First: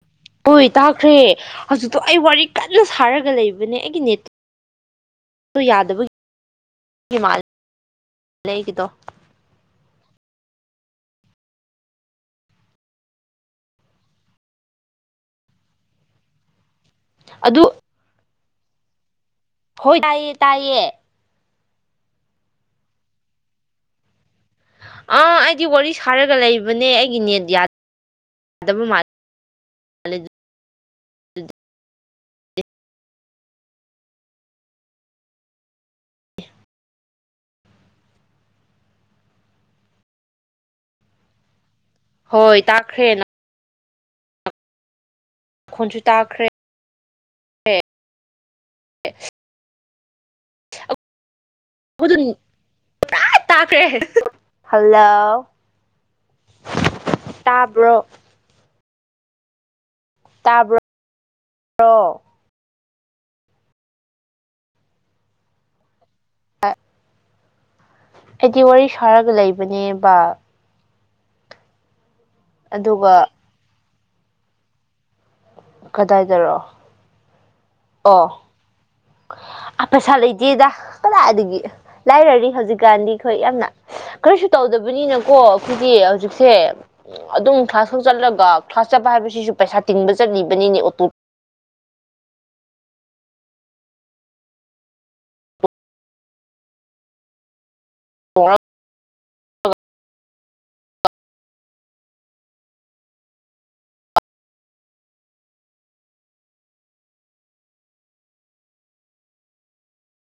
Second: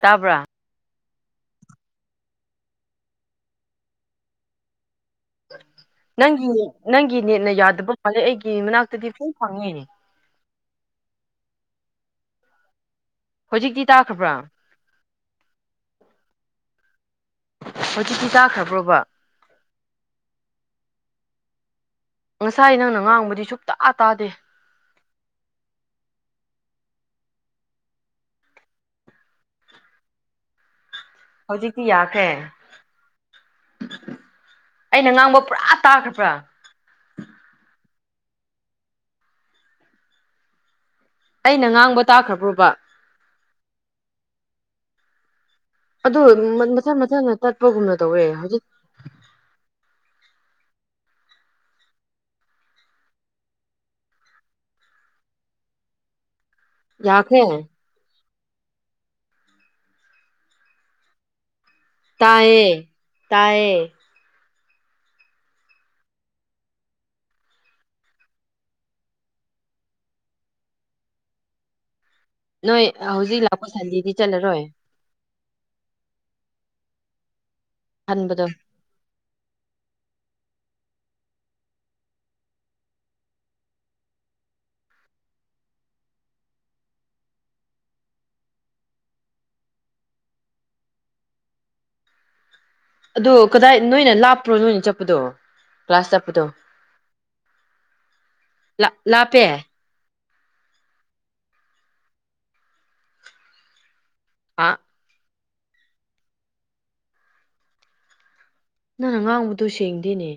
ꯇꯥꯕ꯭ꯔꯥ ꯈ꯭ꯔꯦ ꯍꯧꯖꯤꯛꯇꯣ ꯑꯩ ꯋꯥꯔꯤ ꯀꯟꯅ ꯁꯥꯔꯒ ꯂꯩꯕꯅꯦ ꯑꯩꯒꯤ ꯅꯦꯠꯇ ꯅꯪꯒꯤ ꯅꯪꯒꯤ ꯅꯦꯠꯅ ꯌꯥꯗꯕ ꯃꯥꯜꯂꯦ ꯑꯩꯒꯤ ꯑꯩꯒꯤꯗꯣ ꯃꯅꯥꯛꯇꯗꯤ ꯐꯂꯝ ꯐꯪꯉꯤꯅꯦ ꯍꯧꯖꯤꯛꯇꯤ ꯇꯥꯈ꯭ꯔꯕ꯭ꯔꯥ ꯑꯗꯨ ꯍꯧꯖꯤꯛꯇꯤ ꯇꯥꯈ꯭ꯔꯕ꯭ꯔꯣꯕ ꯍꯣꯏ ꯇꯥꯏꯌꯦ ꯇꯥꯏꯌꯦ ꯉꯁꯥꯏ ꯅꯪꯅ ꯉꯥꯡꯕꯗꯤ ꯁꯨꯡꯇꯥ ꯇꯥꯗꯦ ꯑꯥ ꯑꯩꯗꯤ ꯋꯥꯔꯤ ꯁꯥꯔꯒ ꯂꯩꯕꯅꯦ ꯑꯩꯒꯤ ꯅꯦꯠ ꯌꯥꯗꯕ ꯃꯥꯂꯦ ꯍꯧꯖꯤꯛ ꯀꯤ ꯌꯥ ꯑꯩꯅ ꯉꯥꯡꯕ ꯄꯨꯔꯥ ꯇꯥꯒꯄ꯭ꯔꯥ ꯑꯩꯩꯅꯉꯥꯡ ꯍꯣꯏ ꯇꯥꯈ꯭ꯔꯦꯅ ꯅꯈꯣꯟꯁꯨ ꯑꯗꯨ ꯇꯥꯈ꯭ꯔꯦ ꯃꯊꯪ ꯃꯊꯪ ꯇꯠꯄꯒꯨꯝꯅ ꯇꯧꯋꯦ ꯍꯧꯖꯤꯛ ꯥꯏ ꯇꯥꯛꯈ꯭ꯔꯦ ꯍꯜꯂꯥꯎ ꯌꯥꯈ꯭ꯔꯦ ꯇꯥꯕ꯭ꯔꯣ ꯇꯥꯕ꯭ꯔ ꯇꯌꯦ ꯇꯌꯦ ꯑ ꯑꯩꯗꯤ ꯋꯥꯔꯤ ꯁꯥꯔꯒ ꯂꯩꯕꯅꯦꯕ ꯅꯣꯏ ꯑꯗꯨꯒ ꯍꯧꯖꯤꯛ ꯂꯥꯛꯄꯁꯗꯤ ꯆꯂꯔꯑꯦ ꯀꯗꯥꯏꯗꯔꯣ ꯑꯣ ꯈꯟꯕꯗꯣ ꯑꯐꯁ ꯂꯩꯩ ꯏꯆꯦꯗ ꯀꯗꯥꯗꯒꯤ ꯂꯥꯏꯔꯔꯤ ꯍꯧꯖꯤꯛꯀꯥꯟꯗꯤ ꯑꯩꯈꯣꯏ ꯌꯥꯝꯅ ꯀꯔꯤꯁꯨ ꯇꯧꯗꯕꯅꯤꯅꯀꯣ ꯑꯩꯈꯣꯏꯒꯤ ꯍꯧꯖꯤꯛꯁꯦ ꯑꯗꯨꯝ ꯀ꯭ꯂꯥꯁ ꯍꯧ ꯆꯜꯂꯒ ꯀ꯭ꯂꯥꯁ ꯆꯠꯄ ꯍꯥꯏꯕꯁꯤꯁꯨ ꯄꯩꯁꯥ ꯇꯤꯡꯕ ꯆꯠꯂꯤꯕꯅꯤꯅꯦ ꯑꯣꯇꯣ ꯑꯗꯨ ꯀꯗꯥꯏ ꯅꯣꯏꯅ ꯂꯥꯞꯄ꯭ꯔꯣ ꯅꯣꯏꯅ ꯆꯠꯄꯗꯣ ꯀ꯭ꯂꯥꯁ ꯆꯠꯄꯗꯣ ꯇꯣꯡꯉ ꯂꯥꯞꯄꯦ ꯑ ꯅꯪꯅ ꯉꯥꯡꯕꯗꯨ ꯁꯦꯡꯗꯦꯅꯦ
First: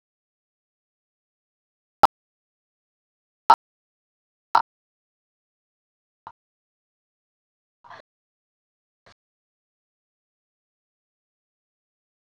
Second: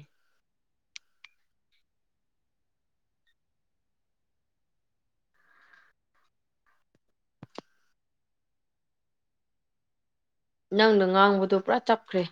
ꯅꯪꯅ ꯉꯥꯡꯕꯗꯣ ꯄꯨꯔꯥ ꯆꯞꯈ꯭ꯔꯦ